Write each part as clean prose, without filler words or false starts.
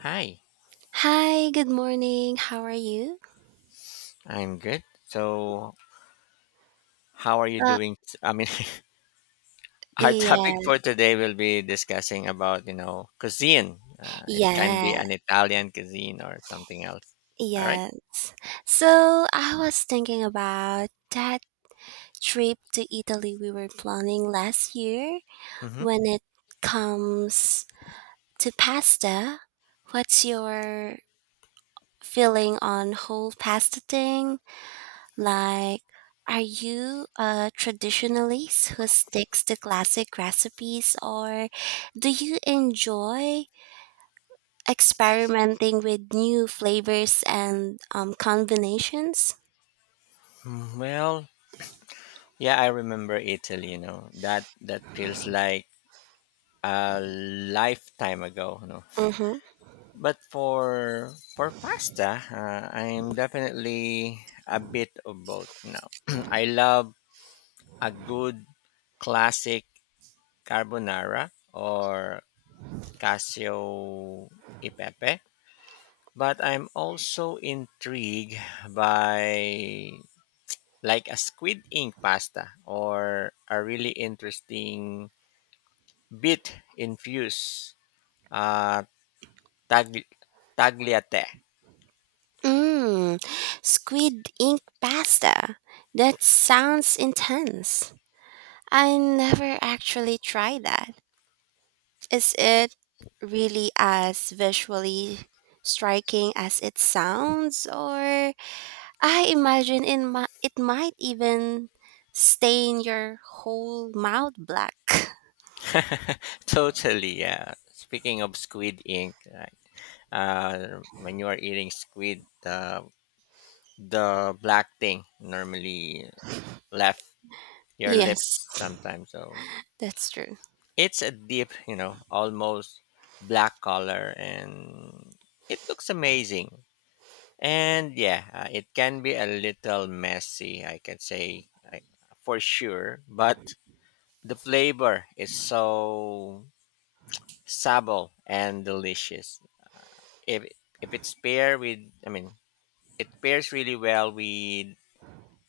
Hi, Hi, good morning. How are you? I'm good. So, how are you Uh, doing? I mean, our topic yeah, for today will be discussing about cuisine. It can be yeah, an Italian cuisine or something else. All right? yes. So I was thinking about that trip to Italy we were planning last year. Mm-hmm. When it comes to pasta, what's your feeling on whole pasta thing? Like, are you a traditionalist who sticks to classic recipes, or do you enjoy experimenting with new flavors and combinations. Well, yeah, I remember Italy. That feels like a lifetime ago. Mm-hmm. But for pasta, I am definitely a bit of both, you I love a good classic carbonara or casio e pepe. But I'm also intrigued by like a squid ink pasta or a really interesting beet infused uh, tag- tagliate. Mm, squid ink pasta. That sounds intense. I never actually tried that. Is it really as visually striking as it sounds, or I imagine in my, it might even stain your whole mouth black. Totally, yeah. Speaking of squid ink, right? When you are eating squid, the black thing normally left your Yes, lips sometimes. So that's true. it's a deep, almost black color and it looks amazing. And yeah, it can be a little messy, I can say I, for sure, but the flavor is so subtle and delicious. If if it's paired with, I mean, it pairs really well with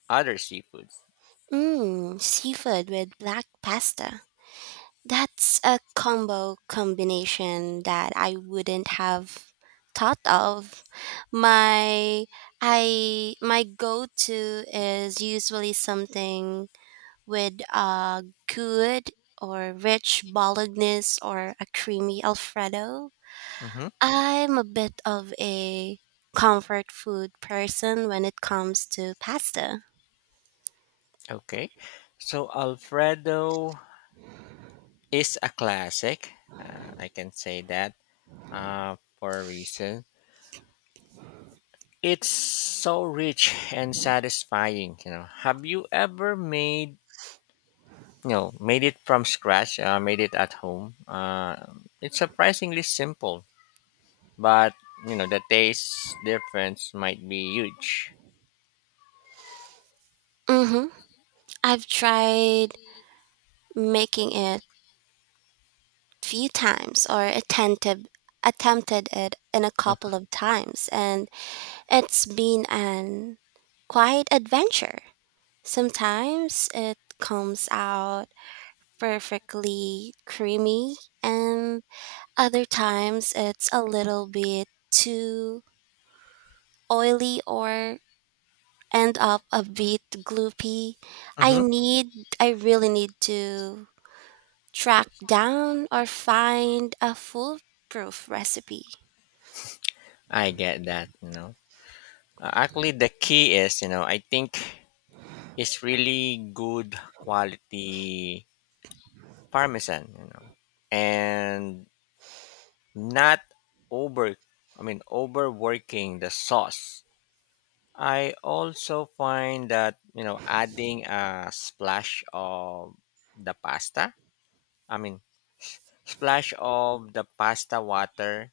other seafoods. Mmm, seafood with black pasta. That's a combo combination that I wouldn't have thought of. My I my go-to is usually something with a good or rich bolognese or a creamy alfredo. Hmm. I'm a bit of a comfort food person when it comes to pasta. Okay, so Alfredo is a classic. I can say that for a reason. It's so rich and satisfying. Have you ever made made it from scratch? Made it at home. It's surprisingly simple, but the taste difference might be huge. Mm-hmm. I've tried making it few times, or attentive attempted it in a couple of times, and it's been an quiet adventure. Sometimes it comes out perfectly creamy and other times it's a little bit too oily or end up a bit gloopy. I Mm-hmm. need I really need to track down or find a foolproof recipe. I get that. Actually, the key is, I think it's really good quality parmesan, and not over I mean overworking the sauce. I also find that adding a splash of the pasta, I mean, splash of the pasta water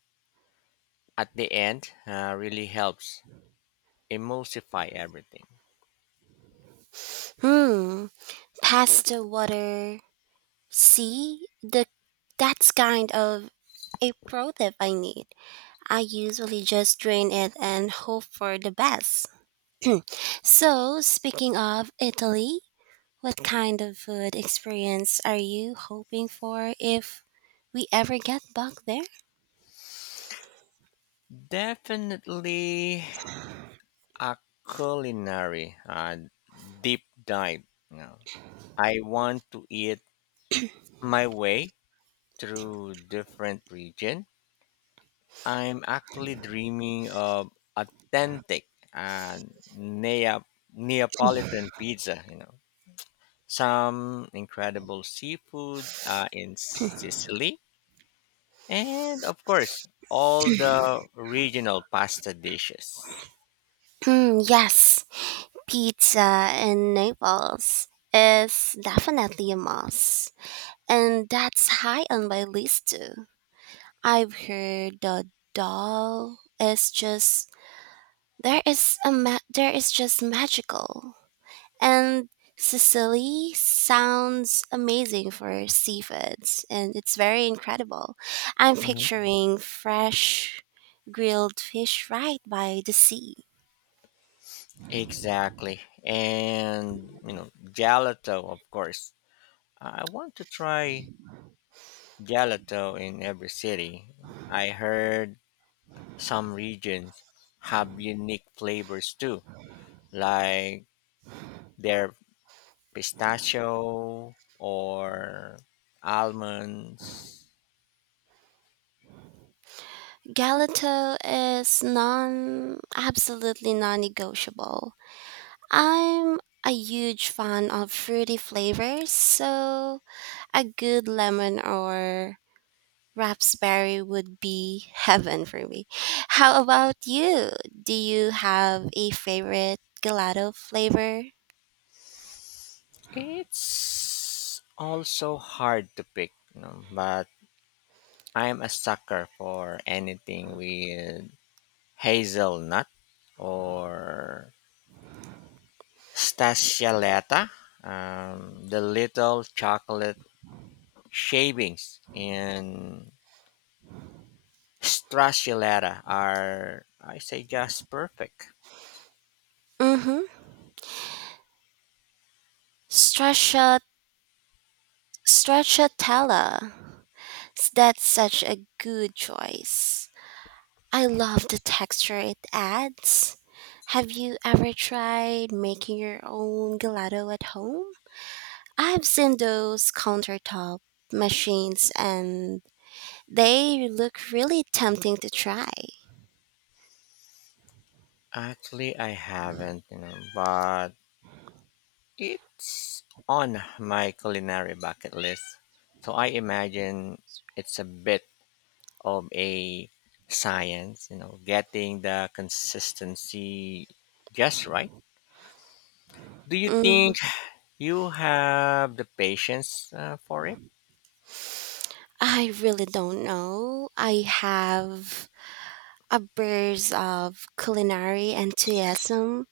at the end really helps emulsify everything. Hmm, pasta water. See, the that's kind of a pro tip I need. I usually just drain it and hope for the best. So, speaking of Italy, what kind of food experience are you hoping for if we ever get back there? Definitely a culinary deep dive. you know I want to eat my way through different regions. I'm actually dreaming of authentic and Neapolitan pizza, some incredible seafood in Sicily, and of course, all the regional pasta dishes. Hmm, yes, pizza in Naples is definitely a must. And that's high on my list too. I've heard the doll is just there is a there is just magical. And Sicily sounds amazing for seafoods and it's very incredible. I'm Hmm. picturing fresh grilled fish right by the sea. Exactly. And gelato, of course. I want to try gelato in every city. I heard some regions have unique flavors too, like their pistachio or almonds. Galato is non absolutely non-negotiable. I'm a huge fan of fruity flavors, so a good lemon or raspberry would be heaven for me. How about you? Do you have a favorite gelato flavor? It's also hard to pick, but I'm a sucker for anything with hazelnut or stachiolata, the little chocolate shavings in Stracciatella are, I say, just perfect. Mm-hmm. Straccia, stracciatella. That's such a good choice. I love the texture it adds. Have you ever tried making your own gelato at home? I've seen those countertop machines and they look really tempting to try. Actually, I haven't, but it's on my culinary bucket list. So I imagine it's a bit of a science, getting the consistency just right. Do you think Mm, you have the patience for it? I really don't know. I have a burst of culinary enthusiasm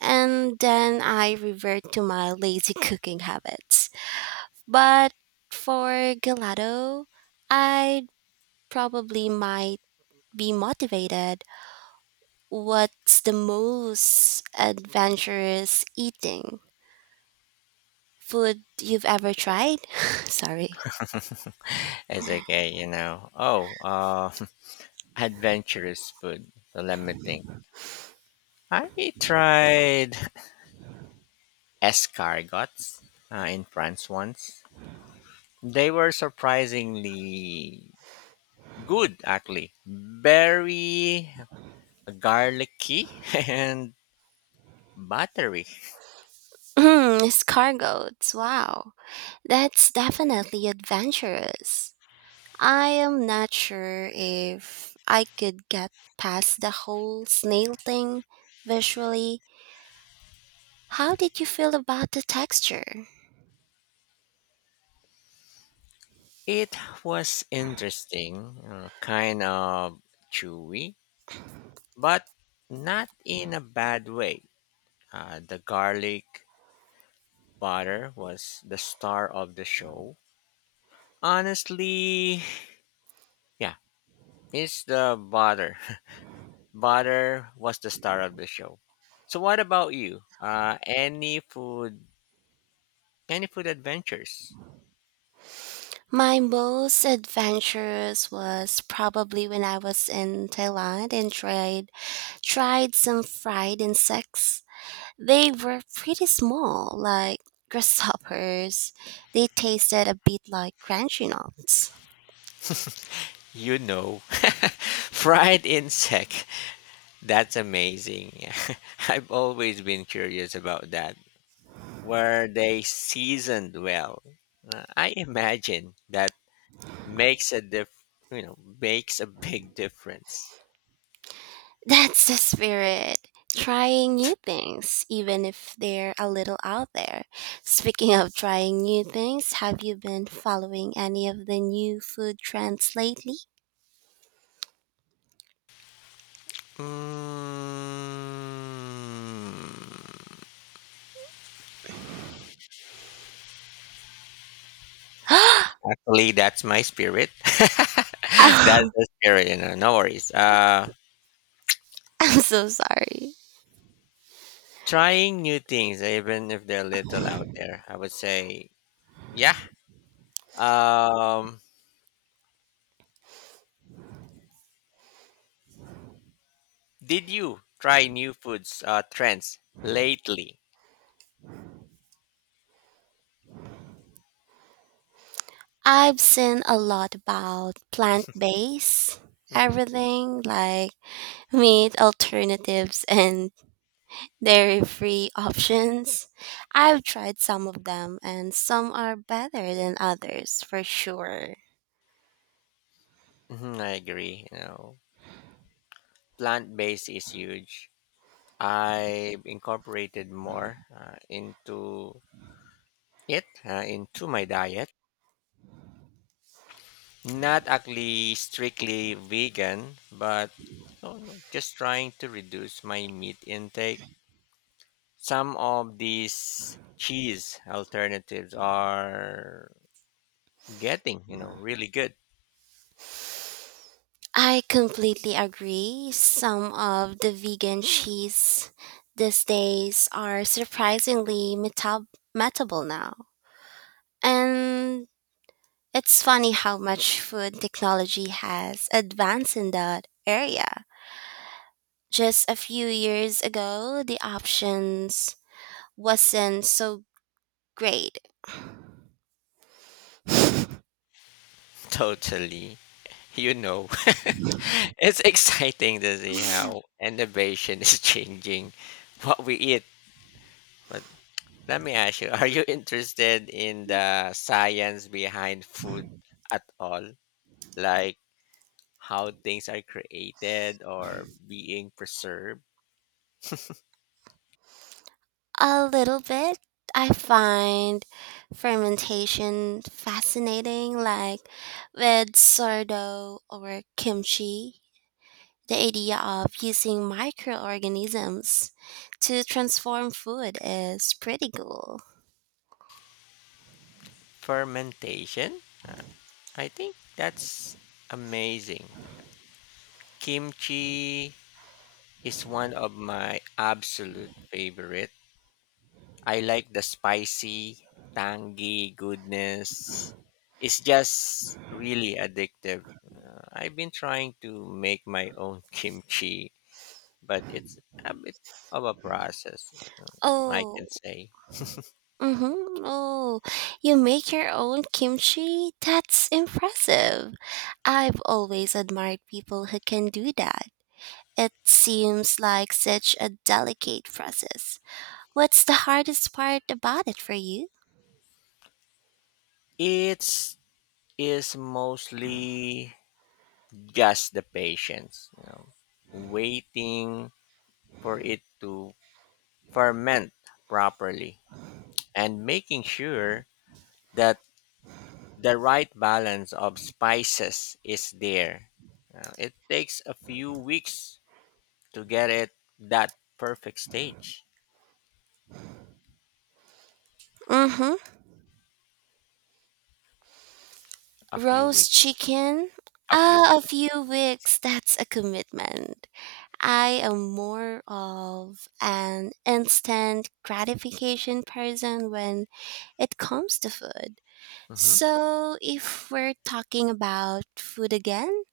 and then I revert to my lazy cooking habits. But for gelato, I probably might be motivated. What's the most adventurous eating food you've ever tried? Sorry. It's okay. Oh, adventurous food. So let me think. I tried escargots in France once. They were surprisingly good, actually. Very garlicky and buttery. Mm, escargots. Wow. That's definitely adventurous. I am not sure if I could get past the whole snail thing visually. How did you feel about the texture? It was interesting, kind of chewy, but not in a bad way. The garlic butter was the star of the show. Honestly, yeah, it's the butter. Butter was the star of the show. So what about you? Any food adventures? My most adventurous was probably when I was in Thailand and tried some fried insects. They were pretty small, like grasshoppers. They tasted a bit like crunchy nuts. You know, Fried insect. That's amazing. I've always been curious about that. Were they seasoned well? I imagine that makes a diff, makes a big difference. That's the spirit. Trying new things, even if they're a little out there. Speaking of trying new things, have you been following any of the new food trends lately? Mm. Actually, that's my spirit. That's Oh, the spirit. No worries. I'm so sorry. Trying new things, even if they're little out there. I would say, yeah. Um, did you try new foods trends lately? I've seen a lot about plant based Hmm. everything, like meat alternatives and dairy free options. I've tried some of them and some are better than others for sure. I agree. Plant based is huge. I incorporated more into my diet. Not actually strictly vegan, but no, no, just trying to reduce my meat intake. Some of these cheese alternatives are getting, really good. I completely agree. Some of the vegan cheese these days are surprisingly metable now. And it's funny how much food technology has advanced in that area. Just a few years ago, the options wasn't so great. Totally. You know, it's exciting to see how innovation is changing what we eat. But let me ask you, are you interested in the science behind food at all? Like how things are created or being preserved? A little bit. I find fermentation fascinating, like with sourdough or kimchi. The idea of using microorganisms to transform food is pretty cool. Fermentation? I think that's amazing. Kimchi is one of my absolute favorite. I like the spicy, tangy goodness. It's just really addictive. I've been trying to make my own kimchi, but it's a bit of a process, I Oh, can say. mm-hmm. Oh, you make your own kimchi? That's impressive. I've always admired people who can do that. It seems like such a delicate process. What's the hardest part about it for you? It's is mostly just the patience, waiting for it to ferment properly and making sure that the right balance of spices is there. It takes a few weeks to get it that perfect stage. Mm-hmm. A few weeks. Roast chicken? A few. Ah, a few weeks. That's a commitment. I am more of an instant gratification person when it comes to food. Mhm. So, if we're talking about food again,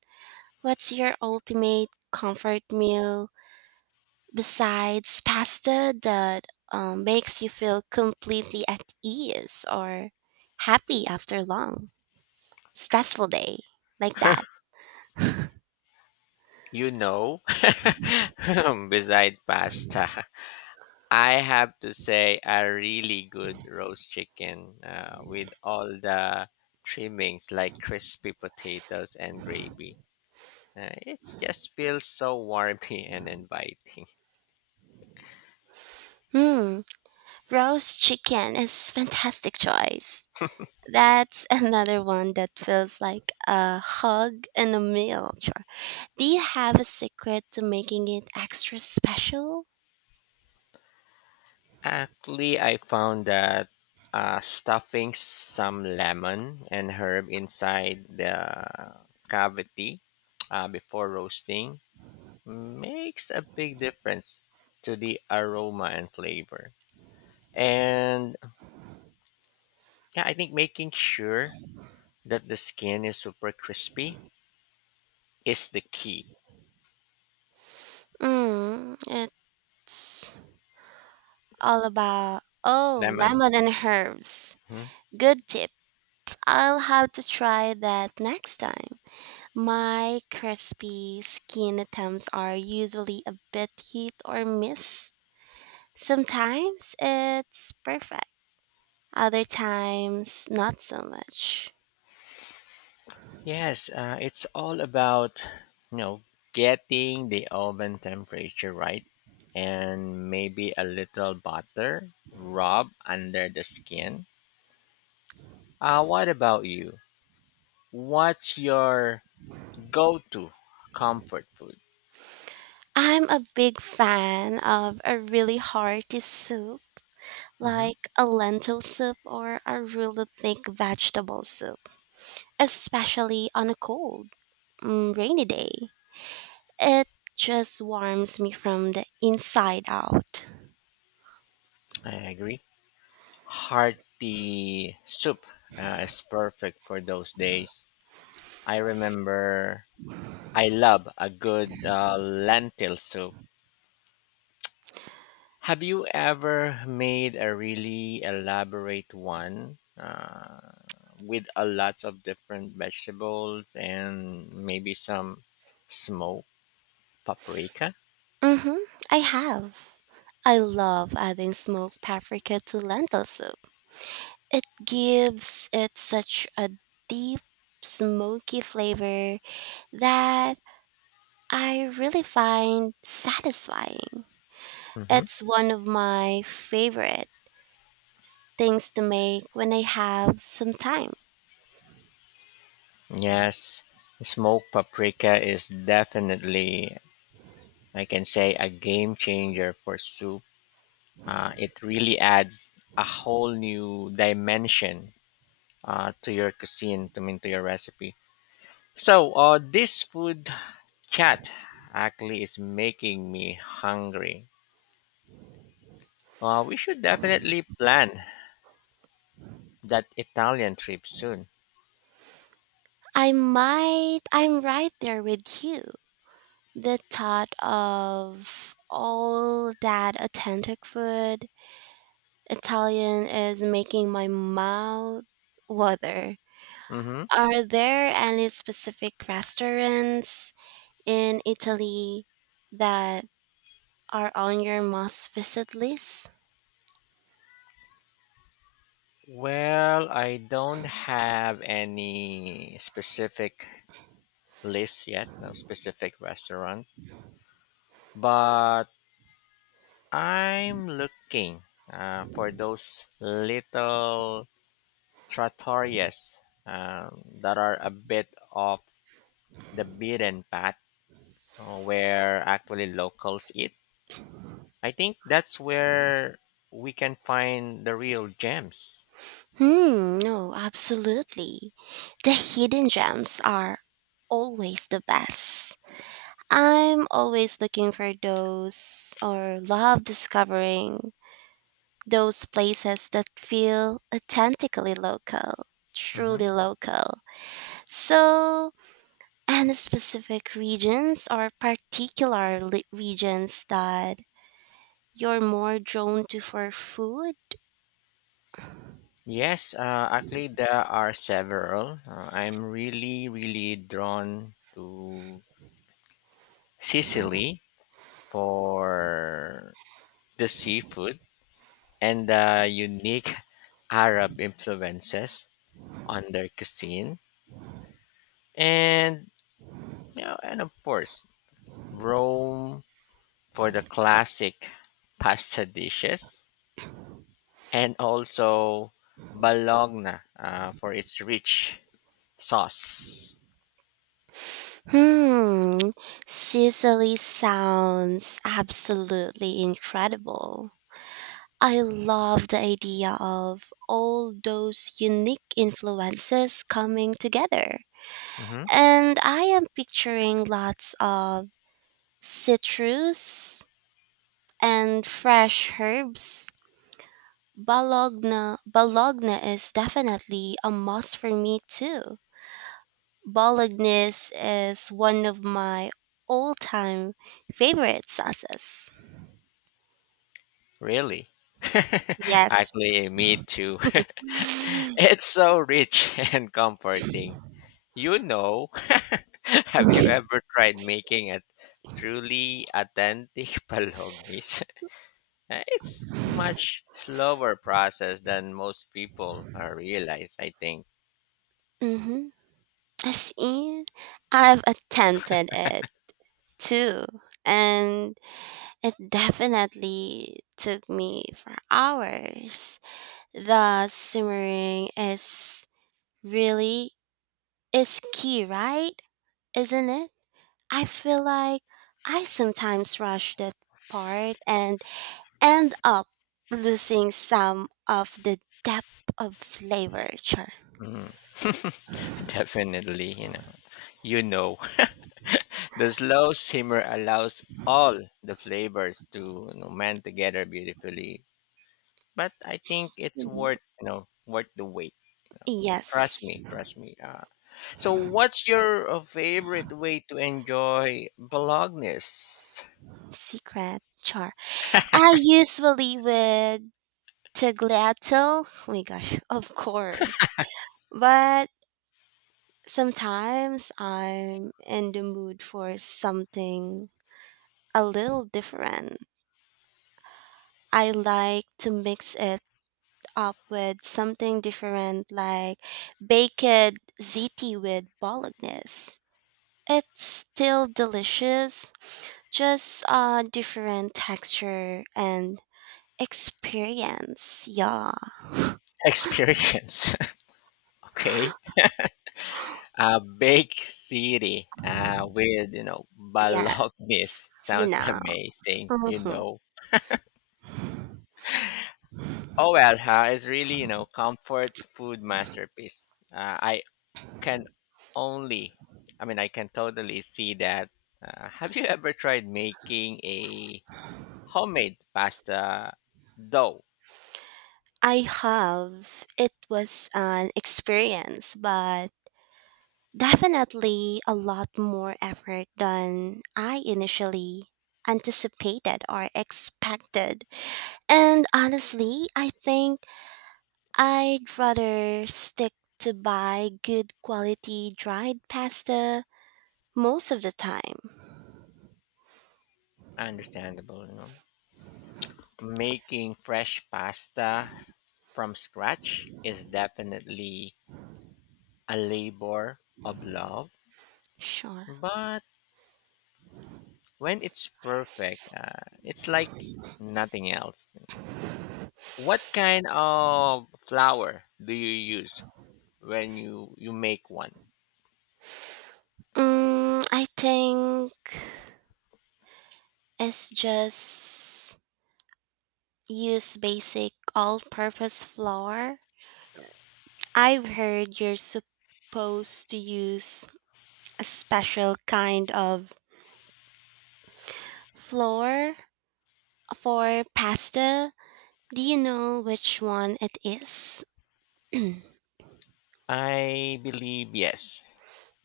what's your ultimate comfort meal besides pasta that makes you feel completely at ease or happy after a long, stressful day like that. You know, Beside pasta, I have to say a really good roast chicken with all the trimmings like crispy potatoes and gravy. It just feels so warmy and inviting. Hmm, roast chicken is fantastic choice. That's another one that feels like a hug and a meal. Sure. Do you have a secret to making it extra special? Actually, I found that stuffing some lemon and herb inside the cavity before roasting makes a big difference to the aroma and flavor. And yeah, I think making sure that the skin is super crispy is the key. Mm, it's all about oh, Lemon. lemon and herbs. Mhm. Good tip I'll have to try that next time. My crispy skin attempts are usually a bit hit or miss. Sometimes it's perfect, other times not so much. Yes, it's all about you know getting the oven temperature right, and maybe a little butter rub under the skin. What about you? What's your go-to comfort food? I'm a big fan of a really hearty soup, hmm like a lentil soup or a really thick vegetable soup, especially on a cold, mm, rainy day. It just warms me from the inside out. I agree. Hearty soup is perfect for those days. I remember I love a good lentil soup. Have you ever made a really elaborate one with a lots of different vegetables and maybe some smoked paprika? Mm-hmm, I have. I love adding smoked paprika to lentil soup. It gives it such a deep, smoky flavor that I really find satisfying. hmm It's one of my favorite things to make when I have some time. Yes, smoked paprika is definitely, I can say, a game changer for soup. It really adds a whole new dimension to your cuisine, to, mean, to your recipe. So, this food chat actually is making me hungry. We should definitely plan that Italian trip soon. I'm right there with you. The thought of all that authentic food Italian is making my mouth water. hmm Are there any specific restaurants in Italy that are on your must visit list? Well, I don't have any specific list yet, no specific restaurant, but I'm looking for those little trattorias that are a bit off the beaten path where actually locals eat. I think that's where we can find the real gems. Hmm, no, absolutely. The hidden gems are always the best. I'm always looking for those or love discovering those places that feel authentically local, hmm truly local. So, and specific regions or particular regions that you're more drawn to for food? Yes, actually, there are several. I'm really, really drawn to Sicily for the seafood and the unique Arab influences on their cuisine. And, and of course, Rome for the classic pasta dishes and also Bologna for its rich sauce. Hmm, Sicily sounds absolutely incredible. I love the idea of all those unique influences coming together. hmm And I am picturing lots of citrus and fresh herbs. Bologna is definitely a must for me too. Bolognese is one of my all-time favorite sauces. Really? Yes. Actually, me too. It's so rich and comforting. You know, have you ever tried making a truly authentic bolognese? It's much slower process than most people realize, I think. Mm-hmm. I see. I've attempted it too, and it definitely took me for hours. The simmering is really is key, right? Isn't it? I feel like I sometimes rush that part and end up losing some of the depth of flavor char. Mhm. Definitely. You know, the slow simmer allows all the flavors to mend together beautifully. But I think it's You know, worth you know worth the wait. Trust yes, me, trust me. So, what's your favorite way to enjoy Bologna's secret char. I usually with tagliatelle. Oh my gosh, of course. But sometimes I'm in the mood for something a little different. I like to mix it up with something different like baked ziti with bolognese. It's still delicious, just a different texture and experience. Yeah. experience? Okay, Bake City with Yes. Bologna's You sounds know. amazing. Mhm. Oh well, it's really comfort food masterpiece. I can only, I mean, I can totally see that. Have you ever tried making a homemade pasta dough? I have. It was an experience, but definitely a lot more effort than I initially anticipated or expected. And honestly, I think I'd rather stick to buy good quality dried pasta most of the time. Understandable. Making fresh pasta from scratch is definitely a labor of love, Sure. but when it's perfect, it's like nothing else. What kind of flour do you use when you make one? Mm, I think it's just use basic all purpose flour. I've heard you're supposed to use a special kind of flour for pasta. Do you know which one it is? I believe yes.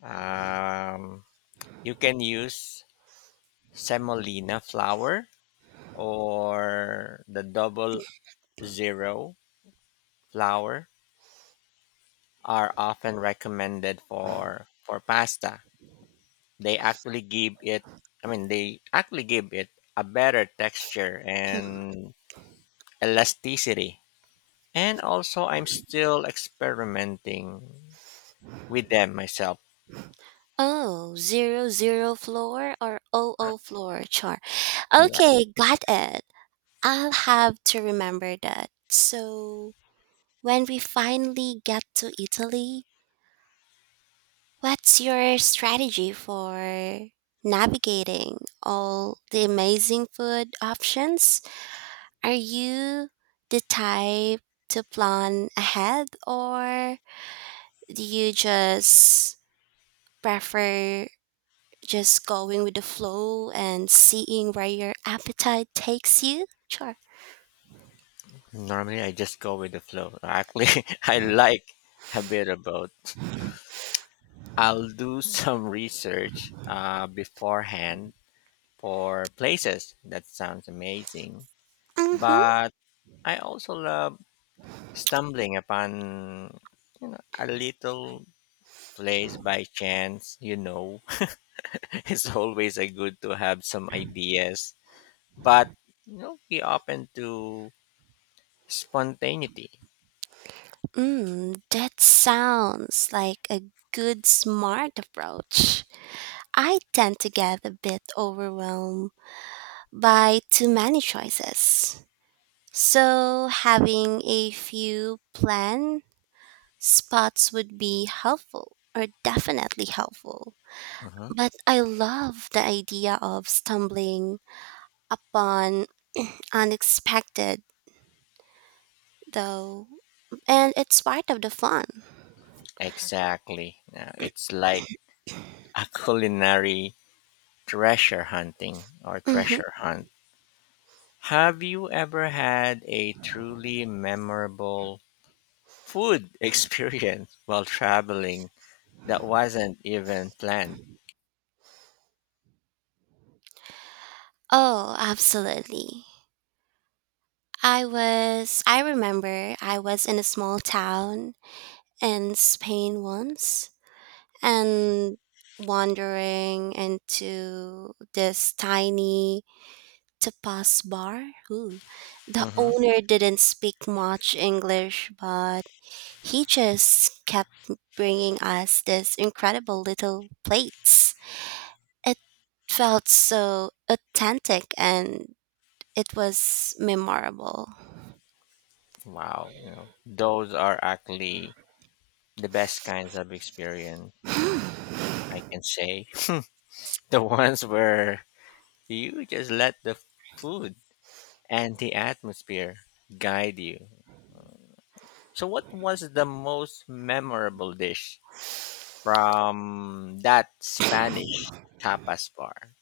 Um, you can use semolina flour or the double zero flour are often recommended for pasta. They actually give it a better texture and elasticity. And also I'm still experimenting with them myself. Oh, zero zero floor or O O floor chart. Yeah. Okay, got it. I'll have to remember that. So, when we finally get to Italy, what's your strategy for navigating all the amazing food options? Are you the type to plan ahead or do you just prefer just going with the flow and seeing where your appetite takes you? Sure. Normally I just go with the flow. Actually, I like a bit of both. I'll do some research beforehand for places. That sounds amazing. Mm-hmm. But I also love stumbling upon a little place by chance. It's always a good to have some ideas, but be open to spontaneity. Mm, that sounds like a good, smart approach. I tend to get a bit overwhelmed by too many choices. So, having a few plan spots would be helpful or definitely helpful. Uh-huh. But I love the idea of stumbling upon unexpected though, and it's part of the fun. Exactly. Yeah, it's like a culinary treasure hunting or treasure Hmm. hunt. Have you ever had a truly memorable food experience while traveling that wasn't even planned? Oh, absolutely. I remember I was in a small town in Spain once and wandering into this tiny tapas bar. Ooh. The hmm owner didn't speak much English, but he just kept bringing us this incredible little plates. It felt so authentic and it was memorable. Wow. Those are actually the best kinds of experience, I can say. The ones where you just let the food and the atmosphere guide you. So, what was the most memorable dish from that Spanish tapas bar?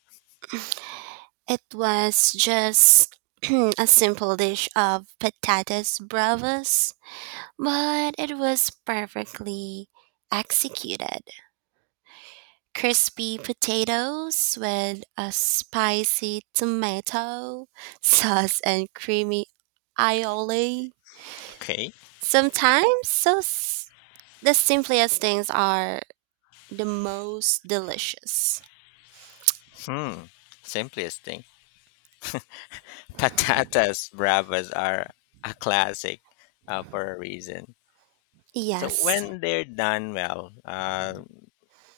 It was just a simple dish of patatas bravas, but it was perfectly executed. Crispy potatoes with a spicy tomato sauce and creamy aioli. Okay. Sometimes the simplest things are the most delicious? Hmm. Simplest thing. Patatas bravas are a classic for a reason. So, Yes, when they're done well,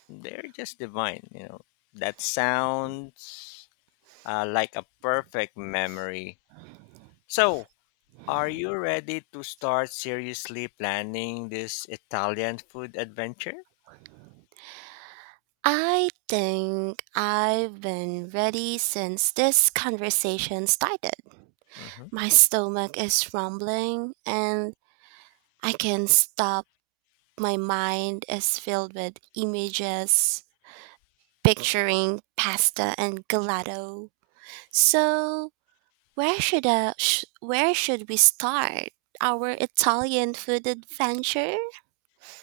they're just divine. That sounds like a perfect memory. So, are you ready to start seriously planning this Italian food adventure? I think I've been ready since this conversation started. Mhm. My stomach is rumbling and I can not stop. My mind is filled with images, picturing pasta and gelato. So, where should we start our Italian food adventure?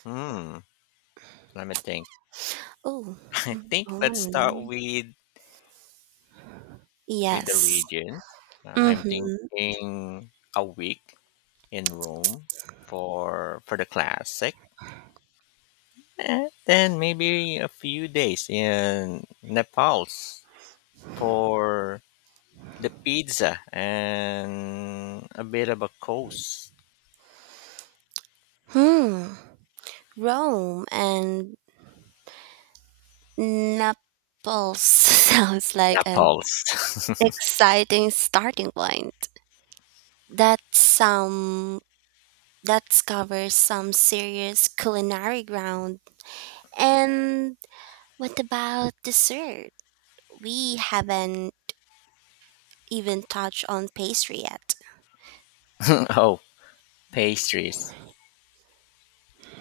Hmm. Let me think. Oh, I mm, think let's start mm, with the yes. regions. I'm Mhm. thinking a week in Rome for the classic, and then maybe a few days in Naples for the pizza and a bit of a coast. Hmm. Rome and Naples sounds like an Naples. exciting starting point. That some that covers some serious culinary ground. And what about dessert? We haven't even touched on pastry yet. Oh, pastries.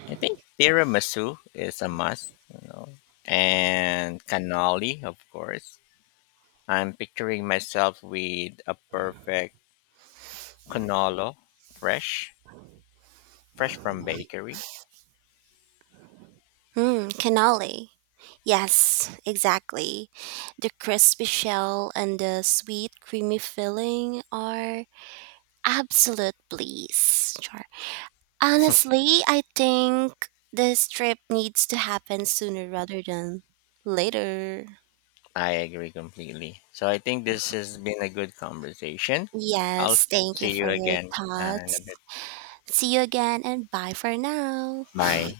I think tiramisu is a must, and cannoli, of course. I'm picturing myself with a perfect cannolo, fresh, fresh from bakery. Hmm, cannoli. Yes, exactly. The crispy shell and the sweet creamy filling are absolute bliss. Sure. Honestly, I think this trip needs to happen sooner rather than later. I agree completely. So I think this has been a good conversation. I'll Yes, thank you see for you your again in a thoughts. bit. See you again and bye for now. Bye.